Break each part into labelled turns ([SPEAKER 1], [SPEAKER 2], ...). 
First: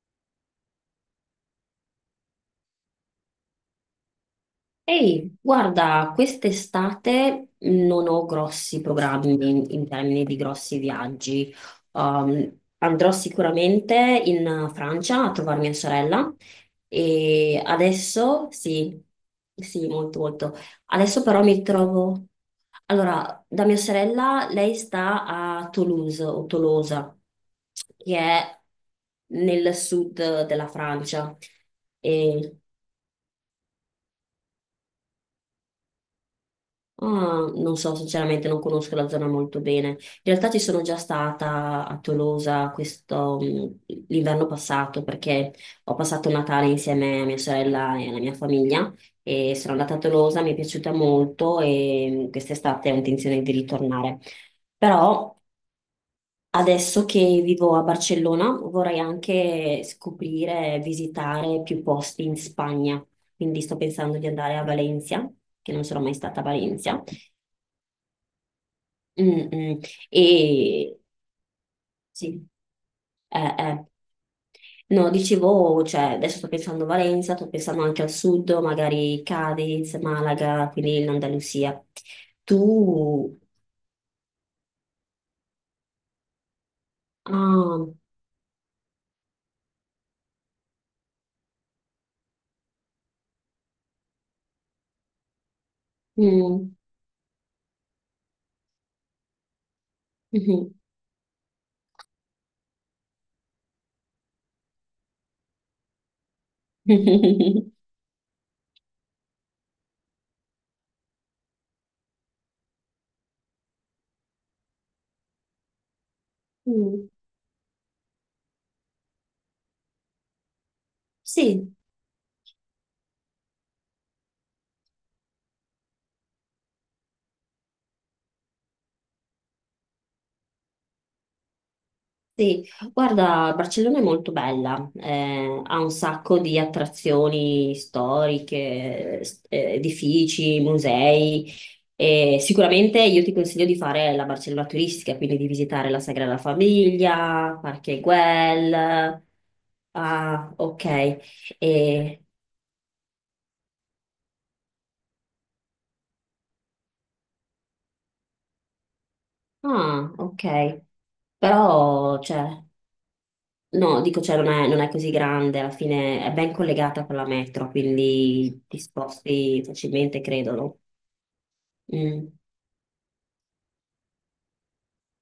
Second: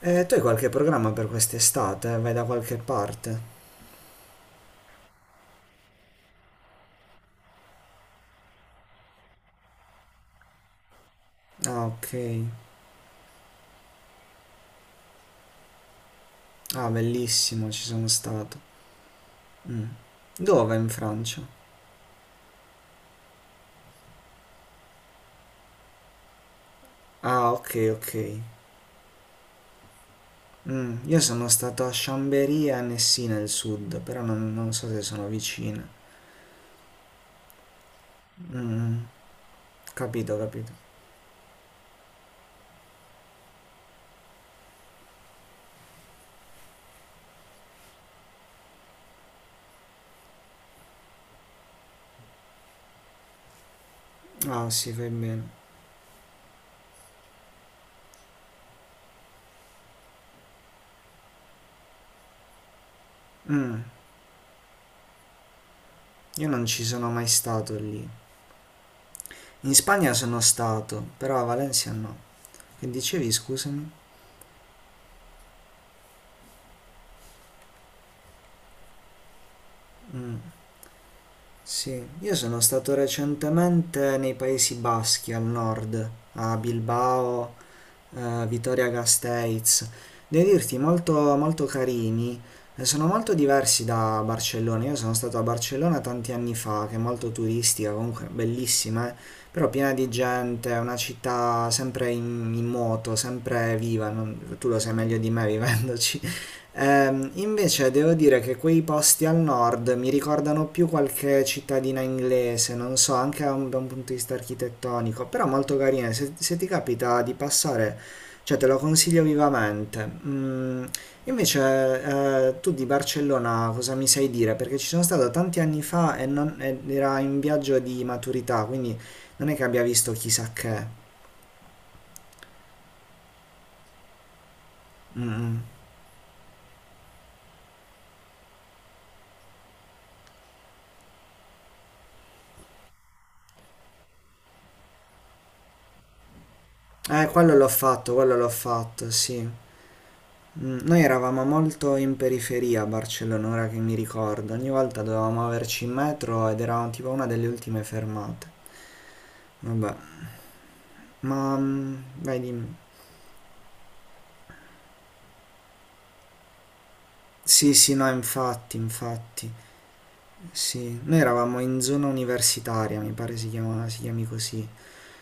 [SPEAKER 1] Tu hai qualche programma per quest'estate? Vai da qualche parte?
[SPEAKER 2] Ehi, guarda, quest'estate non ho grossi programmi in termini di grossi viaggi.
[SPEAKER 1] Ah, ok.
[SPEAKER 2] Andrò sicuramente in Francia a trovare mia sorella
[SPEAKER 1] Ah,
[SPEAKER 2] e
[SPEAKER 1] bellissimo, ci sono
[SPEAKER 2] adesso
[SPEAKER 1] stato.
[SPEAKER 2] sì, sì, molto molto.
[SPEAKER 1] Dove in
[SPEAKER 2] Adesso
[SPEAKER 1] Francia?
[SPEAKER 2] però mi trovo... Allora, da mia sorella, lei sta a Toulouse o Tolosa,
[SPEAKER 1] Ah, ok, ok.
[SPEAKER 2] che è nel sud della
[SPEAKER 1] Io
[SPEAKER 2] Francia.
[SPEAKER 1] sono stato a
[SPEAKER 2] E
[SPEAKER 1] Chambéry e a Annecy nel sud, però non so se sono vicine.
[SPEAKER 2] ah, non so, sinceramente non conosco
[SPEAKER 1] Mm,
[SPEAKER 2] la zona molto bene. In
[SPEAKER 1] capito,
[SPEAKER 2] realtà ci
[SPEAKER 1] capito.
[SPEAKER 2] sono già stata a Tolosa questo, l'inverno passato perché ho passato Natale insieme a mia sorella e alla mia famiglia e sono andata a Tolosa, mi è piaciuta molto e quest'estate ho intenzione di ritornare.
[SPEAKER 1] Ah, sì, fai
[SPEAKER 2] Però
[SPEAKER 1] bene.
[SPEAKER 2] adesso che vivo a Barcellona vorrei anche scoprire, visitare più posti in Spagna. Quindi sto
[SPEAKER 1] Mm,
[SPEAKER 2] pensando di andare a Valencia, che non sono mai stata a
[SPEAKER 1] io non ci
[SPEAKER 2] Valencia.
[SPEAKER 1] sono mai stato lì.
[SPEAKER 2] Mm,
[SPEAKER 1] In
[SPEAKER 2] mm.
[SPEAKER 1] Spagna sono
[SPEAKER 2] E
[SPEAKER 1] stato, però a Valencia no.
[SPEAKER 2] sì,
[SPEAKER 1] Che dicevi,
[SPEAKER 2] eh.
[SPEAKER 1] scusami?
[SPEAKER 2] No, dicevo, cioè, adesso sto pensando a Valenza, sto pensando anche al sud, magari Cadiz,
[SPEAKER 1] Mm.
[SPEAKER 2] Malaga, quindi l'Andalusia.
[SPEAKER 1] Sì, io sono stato
[SPEAKER 2] Tu...
[SPEAKER 1] recentemente nei Paesi Baschi al nord, a Bilbao
[SPEAKER 2] Ah,
[SPEAKER 1] eh, Vittoria Gasteiz, devo dirti molto, molto carini, sono molto diversi da Barcellona, io sono stato a Barcellona tanti anni
[SPEAKER 2] mm,
[SPEAKER 1] fa, che è molto turistica, comunque bellissima, però piena di gente,
[SPEAKER 2] mhm.
[SPEAKER 1] è una città sempre in moto, sempre viva, tu lo sai meglio di me vivendoci. Invece devo dire che quei posti al nord mi ricordano più qualche cittadina inglese, non so, anche da un punto di vista architettonico, però molto carine. Se ti
[SPEAKER 2] Mm.
[SPEAKER 1] capita di passare, cioè, te lo consiglio vivamente. Mm,
[SPEAKER 2] Sì.
[SPEAKER 1] invece, eh, tu di Barcellona cosa mi sai dire? Perché ci sono stato tanti anni fa e non, ed era in viaggio di maturità, quindi non è che abbia visto chissà che.
[SPEAKER 2] Sì, guarda, Barcellona è molto bella,
[SPEAKER 1] Mm.
[SPEAKER 2] ha un sacco di attrazioni storiche, edifici, musei e sicuramente io ti consiglio di fare la Barcellona turistica, quindi di visitare la Sagrada Famiglia, Parque
[SPEAKER 1] Quello l'ho fatto,
[SPEAKER 2] Güell.
[SPEAKER 1] sì.
[SPEAKER 2] Ah, ok.
[SPEAKER 1] Noi eravamo molto in
[SPEAKER 2] E-
[SPEAKER 1] periferia a Barcellona, ora che mi ricordo. Ogni volta dovevamo averci in metro ed eravamo tipo una delle ultime fermate. Vabbè,
[SPEAKER 2] ah, ok.
[SPEAKER 1] ma
[SPEAKER 2] Però,
[SPEAKER 1] vai
[SPEAKER 2] cioè,
[SPEAKER 1] dimmi.
[SPEAKER 2] no, dico, cioè, non è così grande, alla fine è ben collegata con la metro,
[SPEAKER 1] Sì, sì, no,
[SPEAKER 2] quindi
[SPEAKER 1] infatti,
[SPEAKER 2] ti
[SPEAKER 1] infatti.
[SPEAKER 2] sposti facilmente, credo, no?
[SPEAKER 1] Sì, noi eravamo in zona
[SPEAKER 2] Mm.
[SPEAKER 1] universitaria, mi pare si chiama, si chiami così.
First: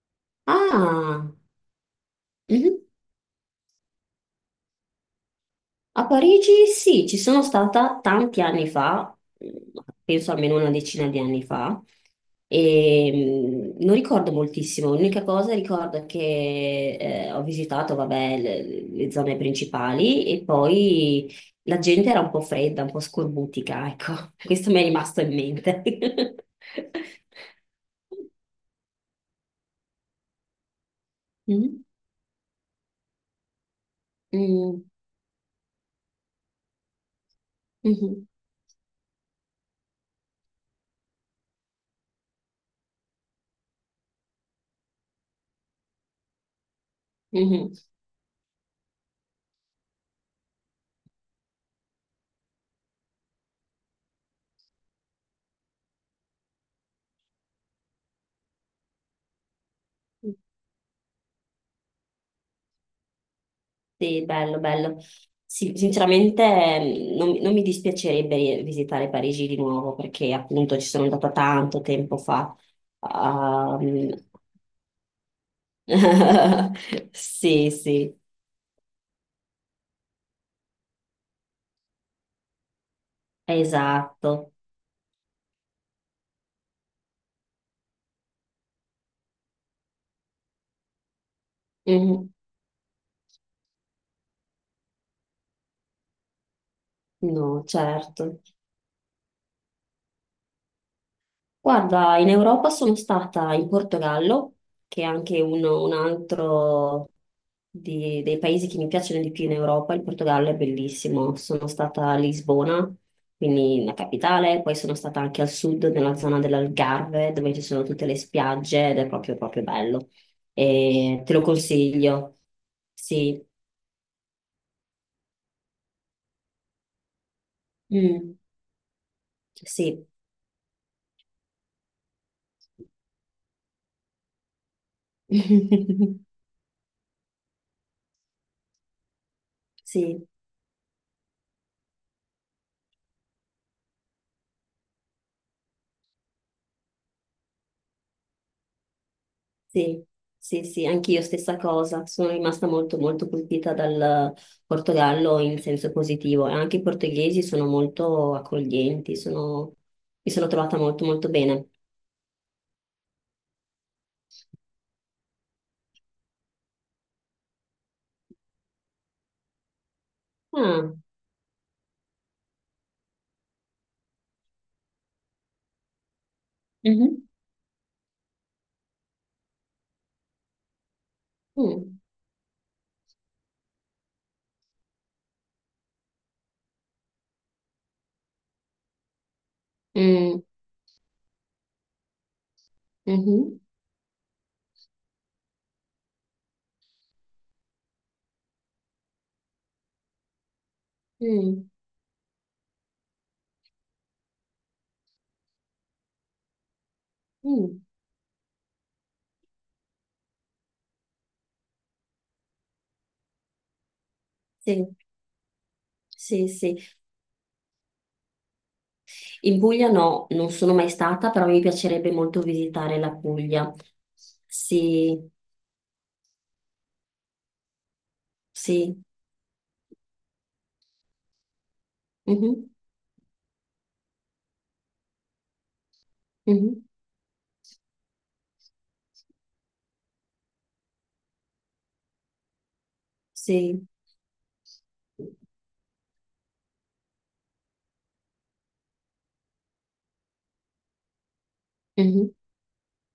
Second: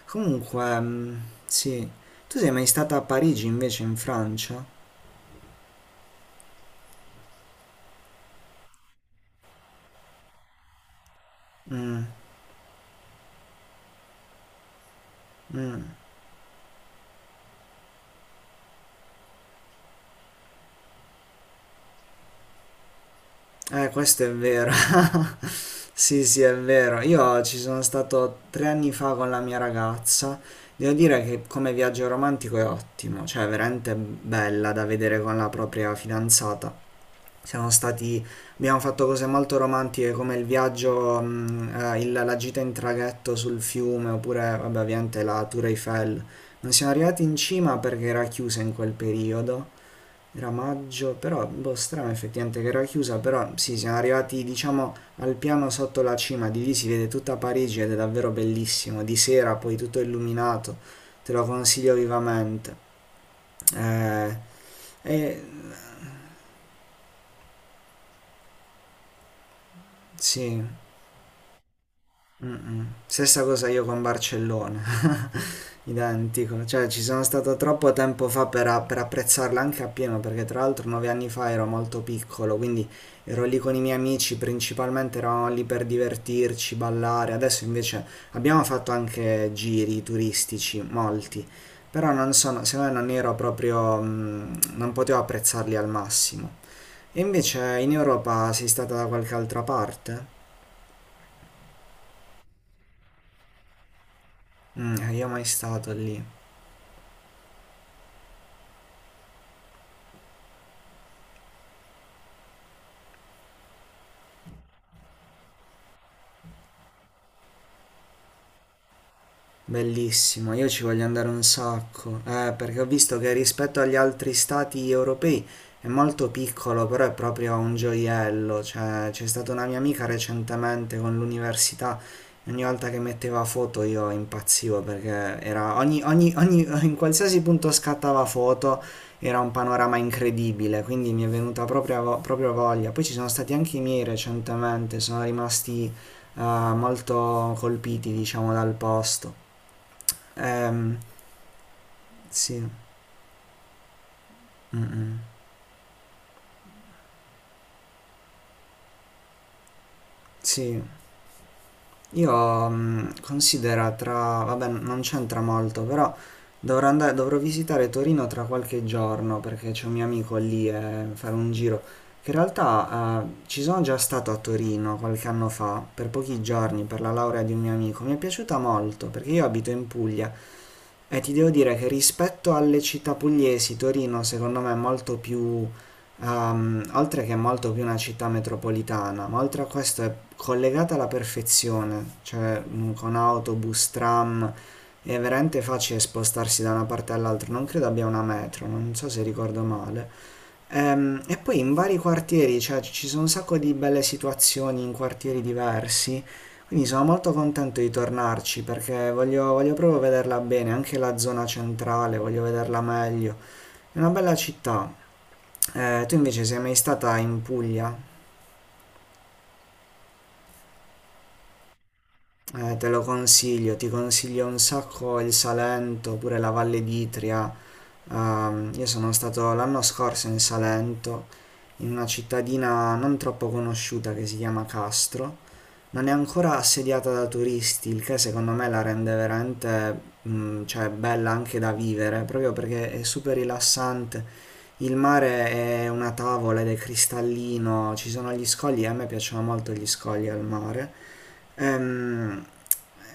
[SPEAKER 1] Comunque, mm,
[SPEAKER 2] Ah,
[SPEAKER 1] sì. Tu sei mai
[SPEAKER 2] mhm.
[SPEAKER 1] stata a Parigi invece, in Francia?
[SPEAKER 2] A Parigi sì, ci sono stata tanti anni fa, mm, penso almeno una decina di anni fa,
[SPEAKER 1] Mm,
[SPEAKER 2] e non ricordo moltissimo, l'unica cosa ricordo che ho visitato, vabbè, le zone principali e poi la gente era un po' fredda, un po' scorbutica,
[SPEAKER 1] Eh,
[SPEAKER 2] ecco,
[SPEAKER 1] questo è
[SPEAKER 2] questo
[SPEAKER 1] vero.
[SPEAKER 2] mi è rimasto in mente.
[SPEAKER 1] Sì, sì, è vero. Io ci sono stato tre anni fa con la mia ragazza. Devo dire che come
[SPEAKER 2] Mm,
[SPEAKER 1] viaggio romantico è ottimo, cioè è veramente bella
[SPEAKER 2] mm,
[SPEAKER 1] da vedere con la propria fidanzata. Siamo stati, abbiamo fatto cose molto romantiche come il viaggio, la gita in traghetto sul fiume oppure vabbè, ovviamente la Tour Eiffel. Non siamo arrivati in
[SPEAKER 2] mhm,
[SPEAKER 1] cima perché era chiusa in quel periodo, era maggio, però boh, strano effettivamente che era chiusa, però sì, siamo arrivati diciamo al piano sotto la cima, di lì si vede tutta Parigi ed è davvero bellissimo, di sera poi tutto
[SPEAKER 2] mhm.
[SPEAKER 1] illuminato, te lo consiglio vivamente.
[SPEAKER 2] Sì,
[SPEAKER 1] Eh,
[SPEAKER 2] bello, bello.
[SPEAKER 1] e
[SPEAKER 2] Sì, sinceramente non mi dispiacerebbe visitare Parigi di nuovo perché
[SPEAKER 1] sì.
[SPEAKER 2] appunto ci sono andata tanto tempo fa.
[SPEAKER 1] Mm-mm. Stessa cosa io con
[SPEAKER 2] Ehm.
[SPEAKER 1] Barcellona, identico, cioè ci sono stato
[SPEAKER 2] Sì,
[SPEAKER 1] troppo
[SPEAKER 2] sì,
[SPEAKER 1] tempo fa per apprezzarla anche appieno, perché tra l'altro nove anni fa ero molto piccolo, quindi ero lì con i miei amici,
[SPEAKER 2] esatto.
[SPEAKER 1] principalmente eravamo lì per divertirci, ballare, adesso invece abbiamo fatto anche giri turistici, molti, però
[SPEAKER 2] Mhm.
[SPEAKER 1] non sono, secondo me non ero proprio, non potevo apprezzarli al massimo. E
[SPEAKER 2] No,
[SPEAKER 1] invece in
[SPEAKER 2] certo.
[SPEAKER 1] Europa sei stata da qualche altra parte?
[SPEAKER 2] Guarda, in Europa sono stata in Portogallo, che è
[SPEAKER 1] Io
[SPEAKER 2] anche
[SPEAKER 1] mai stato
[SPEAKER 2] un
[SPEAKER 1] lì.
[SPEAKER 2] altro dei paesi che mi piacciono di più in Europa. Il Portogallo è bellissimo. Sono stata a Lisbona, quindi la capitale, poi sono stata anche al sud, nella zona dell'Algarve, dove ci sono tutte le spiagge ed è proprio, proprio bello.
[SPEAKER 1] Bellissimo, io ci voglio
[SPEAKER 2] E
[SPEAKER 1] andare
[SPEAKER 2] te lo
[SPEAKER 1] un sacco,
[SPEAKER 2] consiglio.
[SPEAKER 1] perché ho visto che
[SPEAKER 2] Sì,
[SPEAKER 1] rispetto agli altri stati europei è molto piccolo, però è proprio un
[SPEAKER 2] mm,
[SPEAKER 1] gioiello, cioè c'è stata una mia amica
[SPEAKER 2] sì.
[SPEAKER 1] recentemente con l'università e ogni volta che metteva foto io impazzivo perché era ogni, ogni, ogni, in qualsiasi punto scattava foto era un panorama
[SPEAKER 2] Sì.
[SPEAKER 1] incredibile, quindi mi è venuta proprio, proprio voglia. Poi ci sono stati anche i miei recentemente, sono rimasti molto colpiti, diciamo, dal posto.
[SPEAKER 2] Sì, sì, sì,
[SPEAKER 1] Ehm,
[SPEAKER 2] anch'io stessa cosa, sono
[SPEAKER 1] sì,
[SPEAKER 2] rimasta molto molto colpita dal
[SPEAKER 1] mm, mm.
[SPEAKER 2] Portogallo in senso positivo e anche i portoghesi sono molto accoglienti, sono, mi sono trovata
[SPEAKER 1] Sì.
[SPEAKER 2] molto molto bene.
[SPEAKER 1] Io considera tra... vabbè, non c'entra molto, però dovrò andare, dovrò visitare Torino tra qualche giorno perché c'è un mio amico lì
[SPEAKER 2] Ah,
[SPEAKER 1] e fare un giro. Che in realtà ci sono già stato a Torino qualche anno fa, per pochi giorni, per la
[SPEAKER 2] mhm,
[SPEAKER 1] laurea di un mio amico. Mi è piaciuta molto perché io abito in Puglia. E ti devo dire che
[SPEAKER 2] mm,
[SPEAKER 1] rispetto alle città pugliesi, Torino secondo me è molto più, oltre che è molto più una città metropolitana, ma oltre a questo è
[SPEAKER 2] mm,
[SPEAKER 1] collegata alla perfezione, cioè con
[SPEAKER 2] mhm,
[SPEAKER 1] autobus, tram, è veramente facile spostarsi da una parte all'altra, non credo abbia una metro, non so se ricordo male. E poi
[SPEAKER 2] mm,
[SPEAKER 1] in vari quartieri, cioè ci sono un sacco di belle situazioni in quartieri diversi, quindi sono molto contento
[SPEAKER 2] mm,
[SPEAKER 1] di tornarci perché voglio proprio vederla bene, anche la zona centrale, voglio vederla meglio. È una bella città.
[SPEAKER 2] sì,
[SPEAKER 1] Tu invece
[SPEAKER 2] sì,
[SPEAKER 1] sei
[SPEAKER 2] sì.
[SPEAKER 1] mai stata in Puglia?
[SPEAKER 2] In Puglia no, non sono mai stata, però mi piacerebbe molto
[SPEAKER 1] Te
[SPEAKER 2] visitare
[SPEAKER 1] lo
[SPEAKER 2] la Puglia.
[SPEAKER 1] consiglio, ti consiglio un
[SPEAKER 2] Sì,
[SPEAKER 1] sacco il Salento, oppure la Valle d'Itria. Io
[SPEAKER 2] sì,
[SPEAKER 1] sono stato l'anno scorso in Salento, in una
[SPEAKER 2] mhm,
[SPEAKER 1] cittadina non troppo conosciuta che si chiama Castro. Non è ancora
[SPEAKER 2] mhm,
[SPEAKER 1] assediata da turisti, il che secondo me la rende veramente, cioè, bella anche da vivere, proprio perché è super
[SPEAKER 2] sì.
[SPEAKER 1] rilassante. Il mare è una tavola ed è cristallino, ci sono gli scogli, e a me piacciono molto gli scogli al mare.
[SPEAKER 2] Mhm.
[SPEAKER 1] Ehm,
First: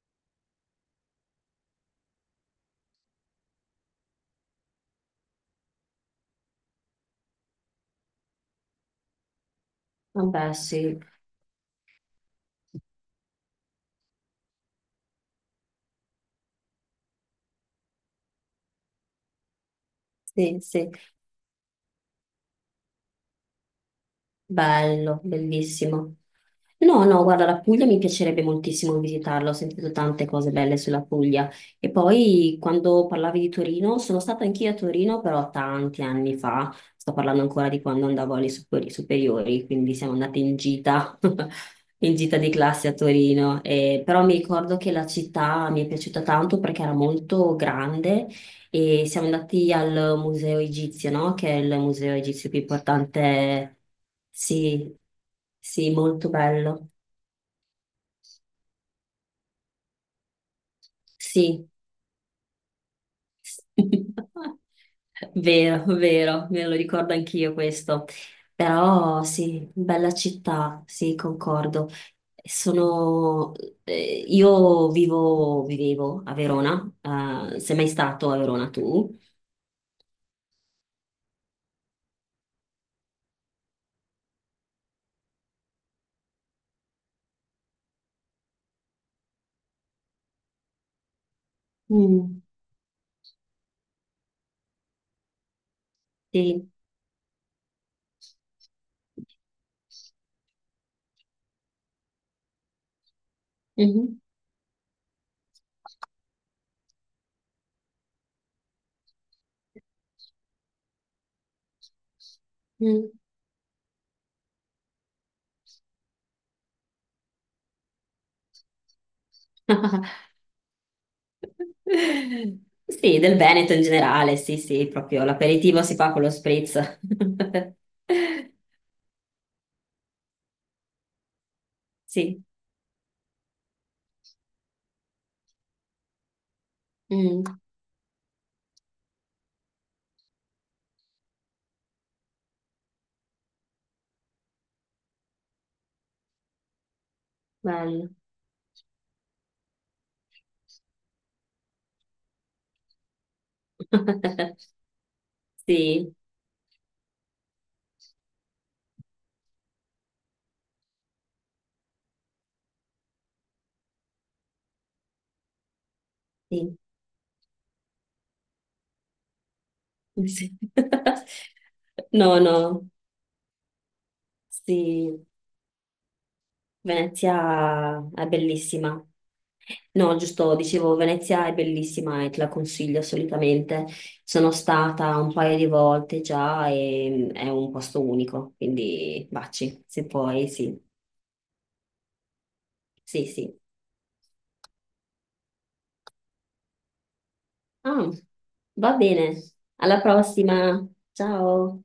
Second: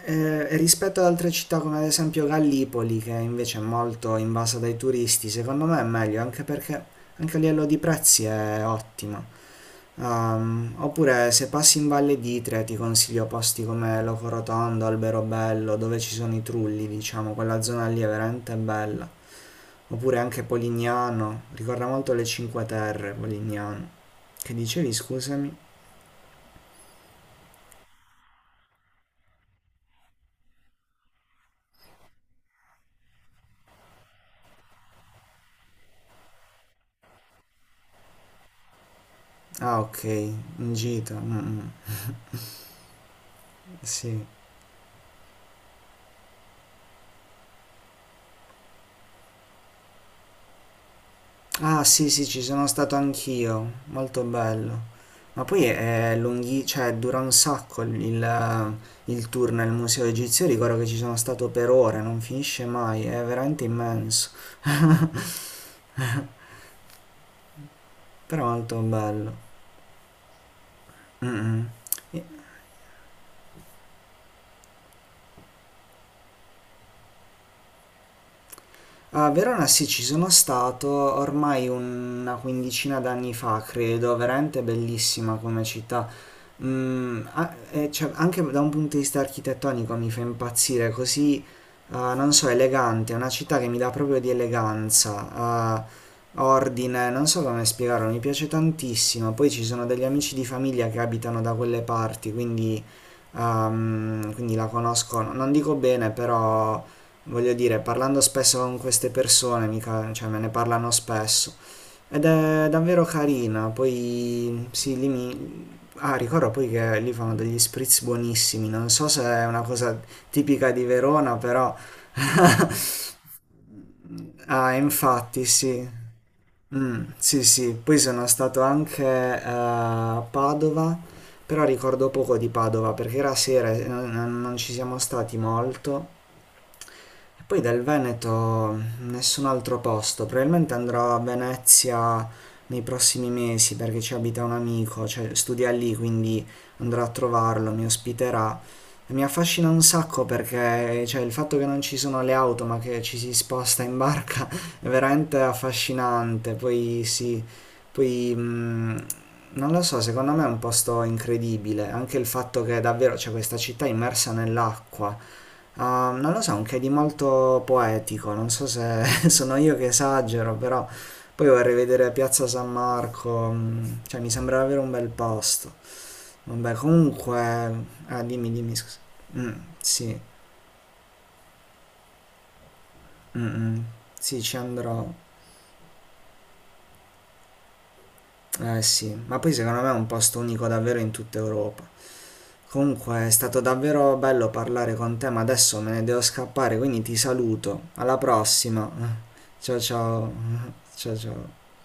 [SPEAKER 1] rispetto ad altre città come ad esempio Gallipoli, che invece è molto invasa dai turisti, secondo me è meglio, anche perché anche a livello di prezzi è ottima.
[SPEAKER 2] Vabbè,
[SPEAKER 1] Ehm,
[SPEAKER 2] sì.
[SPEAKER 1] oppure se passi in Valle d'Itria ti consiglio posti come Locorotondo, Alberobello, dove ci sono i trulli, diciamo, quella zona lì è veramente bella. Oppure anche
[SPEAKER 2] Sì, sì,
[SPEAKER 1] Polignano, ricorda molto le Cinque Terre, Polignano. Che dicevi,
[SPEAKER 2] bello,
[SPEAKER 1] scusami?
[SPEAKER 2] bellissimo. No, no, guarda, la Puglia mi piacerebbe moltissimo visitarla, ho sentito tante cose belle sulla Puglia. E poi quando parlavi di Torino, sono stata anch'io a Torino, però tanti anni fa, sto parlando ancora di quando andavo alle superiori,
[SPEAKER 1] Ah,
[SPEAKER 2] quindi
[SPEAKER 1] ok,
[SPEAKER 2] siamo andate in
[SPEAKER 1] in gita.
[SPEAKER 2] gita,
[SPEAKER 1] Mm,
[SPEAKER 2] in
[SPEAKER 1] mm.
[SPEAKER 2] gita di classe a Torino. E
[SPEAKER 1] Sì.
[SPEAKER 2] però mi ricordo che la città mi è piaciuta tanto perché era molto grande. E siamo andati al Museo Egizio, no? Che è il
[SPEAKER 1] Ah sì
[SPEAKER 2] museo
[SPEAKER 1] sì, ci
[SPEAKER 2] egizio più
[SPEAKER 1] sono stato anch'io,
[SPEAKER 2] importante.
[SPEAKER 1] molto
[SPEAKER 2] Sì,
[SPEAKER 1] bello. Ma poi
[SPEAKER 2] sì,
[SPEAKER 1] è
[SPEAKER 2] molto
[SPEAKER 1] lunghi,
[SPEAKER 2] bello.
[SPEAKER 1] cioè dura un sacco il tour nel museo egizio, ricordo che ci sono stato per
[SPEAKER 2] Sì.
[SPEAKER 1] ore, non finisce mai, è veramente immenso,
[SPEAKER 2] Vero, vero, me lo ricordo anch'io questo.
[SPEAKER 1] però molto
[SPEAKER 2] Però
[SPEAKER 1] bello.
[SPEAKER 2] sì, bella città, sì,
[SPEAKER 1] Mm,
[SPEAKER 2] concordo.
[SPEAKER 1] mm.
[SPEAKER 2] Sono, vivevo a Verona, sei mai stato a Verona tu?
[SPEAKER 1] A Verona sì, ci sono stato ormai una quindicina d'anni fa, credo, veramente bellissima come città. E cioè, anche da un punto di vista architettonico mi fa impazzire, così, non
[SPEAKER 2] Mm,
[SPEAKER 1] so, elegante, è una città che mi dà proprio di eleganza,
[SPEAKER 2] sì.
[SPEAKER 1] ordine, non so come spiegarlo, mi piace tantissimo. Poi ci sono degli amici di famiglia che abitano da quelle parti, quindi,
[SPEAKER 2] Mhm,
[SPEAKER 1] ehm, quindi la conosco, non dico bene, però voglio dire, parlando spesso con queste persone, mica, cioè me ne parlano spesso, ed è davvero
[SPEAKER 2] mm.
[SPEAKER 1] carina, poi sì, lì mi... Ah, ricordo poi che lì fanno degli spritz buonissimi, non so se è una cosa tipica di Verona, però...
[SPEAKER 2] Sì, del Veneto in generale, sì,
[SPEAKER 1] Ah,
[SPEAKER 2] sì, proprio
[SPEAKER 1] infatti,
[SPEAKER 2] l'aperitivo
[SPEAKER 1] sì.
[SPEAKER 2] si fa con lo spritz.
[SPEAKER 1] Sì, sì, poi sono stato anche a Padova, però ricordo poco
[SPEAKER 2] Sì,
[SPEAKER 1] di Padova perché era sera e non ci siamo stati molto e
[SPEAKER 2] mm,
[SPEAKER 1] poi del Veneto nessun altro posto, probabilmente andrò a Venezia nei prossimi mesi perché ci abita un amico, cioè studia lì, quindi andrò a trovarlo, mi
[SPEAKER 2] bello.
[SPEAKER 1] ospiterà. E mi affascina un sacco perché cioè, il fatto che non ci sono le auto ma che ci si sposta in barca è veramente
[SPEAKER 2] Sì,
[SPEAKER 1] affascinante. Poi sì, poi non lo so, secondo me è un posto incredibile, anche il fatto che davvero c'è questa città immersa nell'acqua. Ah, non lo so, un
[SPEAKER 2] sì,
[SPEAKER 1] che di molto poetico, non so se sono io che
[SPEAKER 2] sì.
[SPEAKER 1] esagero, però poi vorrei vedere
[SPEAKER 2] No,
[SPEAKER 1] Piazza San
[SPEAKER 2] no,
[SPEAKER 1] Marco, cioè mi sembra davvero un bel
[SPEAKER 2] sì,
[SPEAKER 1] posto. Vabbè, comunque,
[SPEAKER 2] Venezia
[SPEAKER 1] ah,
[SPEAKER 2] è
[SPEAKER 1] dimmi, dimmi, scusa.
[SPEAKER 2] bellissima.
[SPEAKER 1] Mm,
[SPEAKER 2] No,
[SPEAKER 1] sì,
[SPEAKER 2] giusto, dicevo, Venezia è bellissima e te la consiglio
[SPEAKER 1] mm, mm,
[SPEAKER 2] assolutamente.
[SPEAKER 1] sì,
[SPEAKER 2] Sono
[SPEAKER 1] ci andrò.
[SPEAKER 2] stata un paio di volte già e è un posto unico,
[SPEAKER 1] Eh sì,
[SPEAKER 2] quindi
[SPEAKER 1] ma poi secondo
[SPEAKER 2] baci,
[SPEAKER 1] me è un
[SPEAKER 2] se
[SPEAKER 1] posto
[SPEAKER 2] puoi,
[SPEAKER 1] unico
[SPEAKER 2] sì,
[SPEAKER 1] davvero in tutta Europa.
[SPEAKER 2] sì,
[SPEAKER 1] Comunque è
[SPEAKER 2] sì.
[SPEAKER 1] stato davvero bello parlare con te, ma adesso me ne devo scappare, quindi ti saluto.
[SPEAKER 2] Ah,
[SPEAKER 1] Alla prossima.
[SPEAKER 2] va bene.
[SPEAKER 1] Ciao
[SPEAKER 2] Alla
[SPEAKER 1] ciao.
[SPEAKER 2] prossima.
[SPEAKER 1] Ciao ciao.
[SPEAKER 2] Ciao.